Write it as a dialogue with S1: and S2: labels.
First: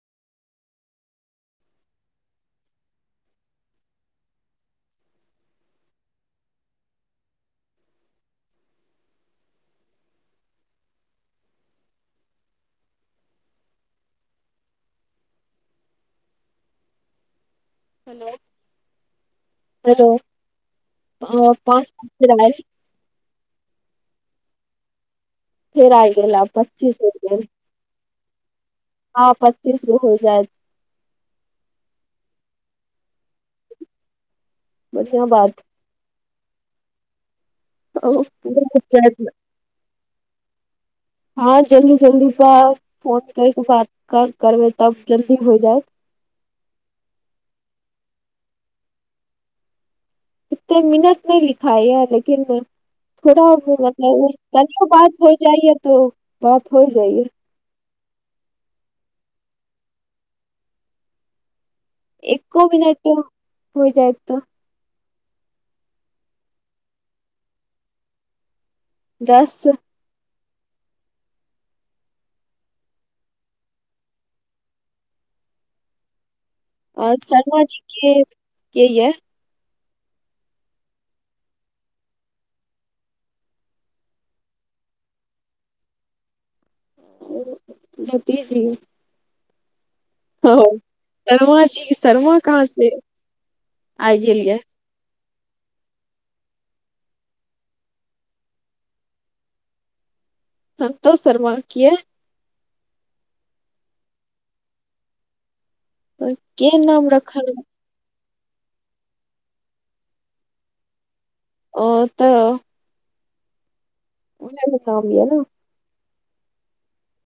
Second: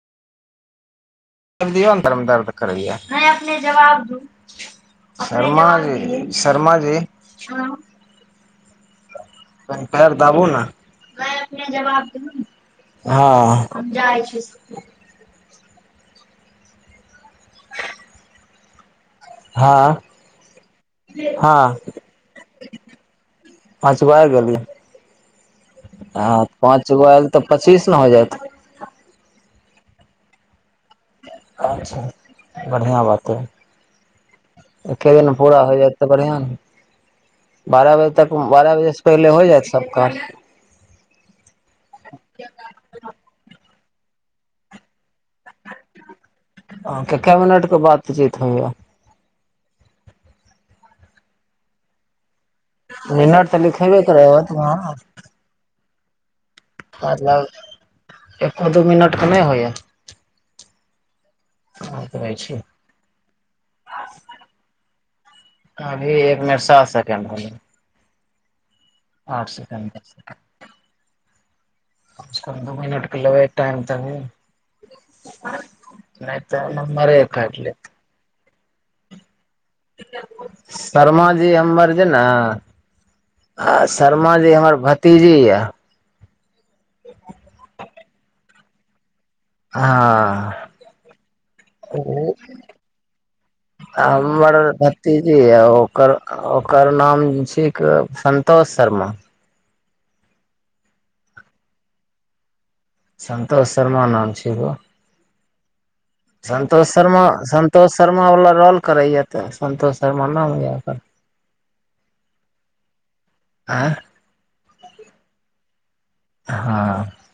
S1: िय ने तरमे दर्द करैय ज शर् जी शर्मा जीरबू ने हँ
S2: हेलो
S1: हँ
S2: हेलो अ,
S1: हँ
S2: पाँच गो फेर आयल
S1: अछ बाहर गेलल ह
S2: फेर आ गेल आ
S1: ह पाँच
S2: पच्चीस
S1: गो
S2: हो
S1: आयल तऽ
S2: गेल
S1: पच्चीस न हो जात
S2: हँ पच्चीसगो हो जायत
S1: अच्छा बढ़िआँ बात हइ एके
S2: बढ़िआँ
S1: दिन
S2: बात
S1: पूरा हो जायत ते बढ़िआं ने बारह
S2: हँ
S1: बजे तक बारह बजे से पहिले हो जायत सब काास
S2: हँ जल्दी जल्दी प फोन क क करबै तब जल्दी हो जायत
S1: के मिनटके बाद चित होा
S2: इतने महनत नहि लिखाइ य लेकिन
S1: मिनट
S2: थोड़ा
S1: तऽ लिखेबे करे
S2: मतलब
S1: होत
S2: तनििय
S1: वहाँ
S2: बात हो जाइए ऊ बात होइ जाइए
S1: एो दू मिनट ख होइए
S2: एको मिनट हो जाय तऽ
S1: अभी एक मिनट सात सेकंड आठ
S2: दस
S1: सख कम द मिनटके लेबै टाइम त
S2: आ शर्मा जी के यी य
S1: शर्मा जी हमर जे ने शर्मा जी हमर भतीजी यऽ
S2: जतीज्र हँ सरमा जी
S1: ओ
S2: शर्मा कहाँसँ आ गेल यऽ
S1: जी ओकर ओकर नाम छ संतोष शर्मा
S2: सतोष शर्मा किय
S1: संतोष शर्मा नाम छ गो
S2: के
S1: सतोष
S2: नाम
S1: शर्मा
S2: रखल
S1: सतोष शर्मा श वला रोल करैया तऽ संन्तोष शर्मा न हो य ओकर
S2: ओ तऽ
S1: आँ
S2: काम भ ह ने
S1: हँ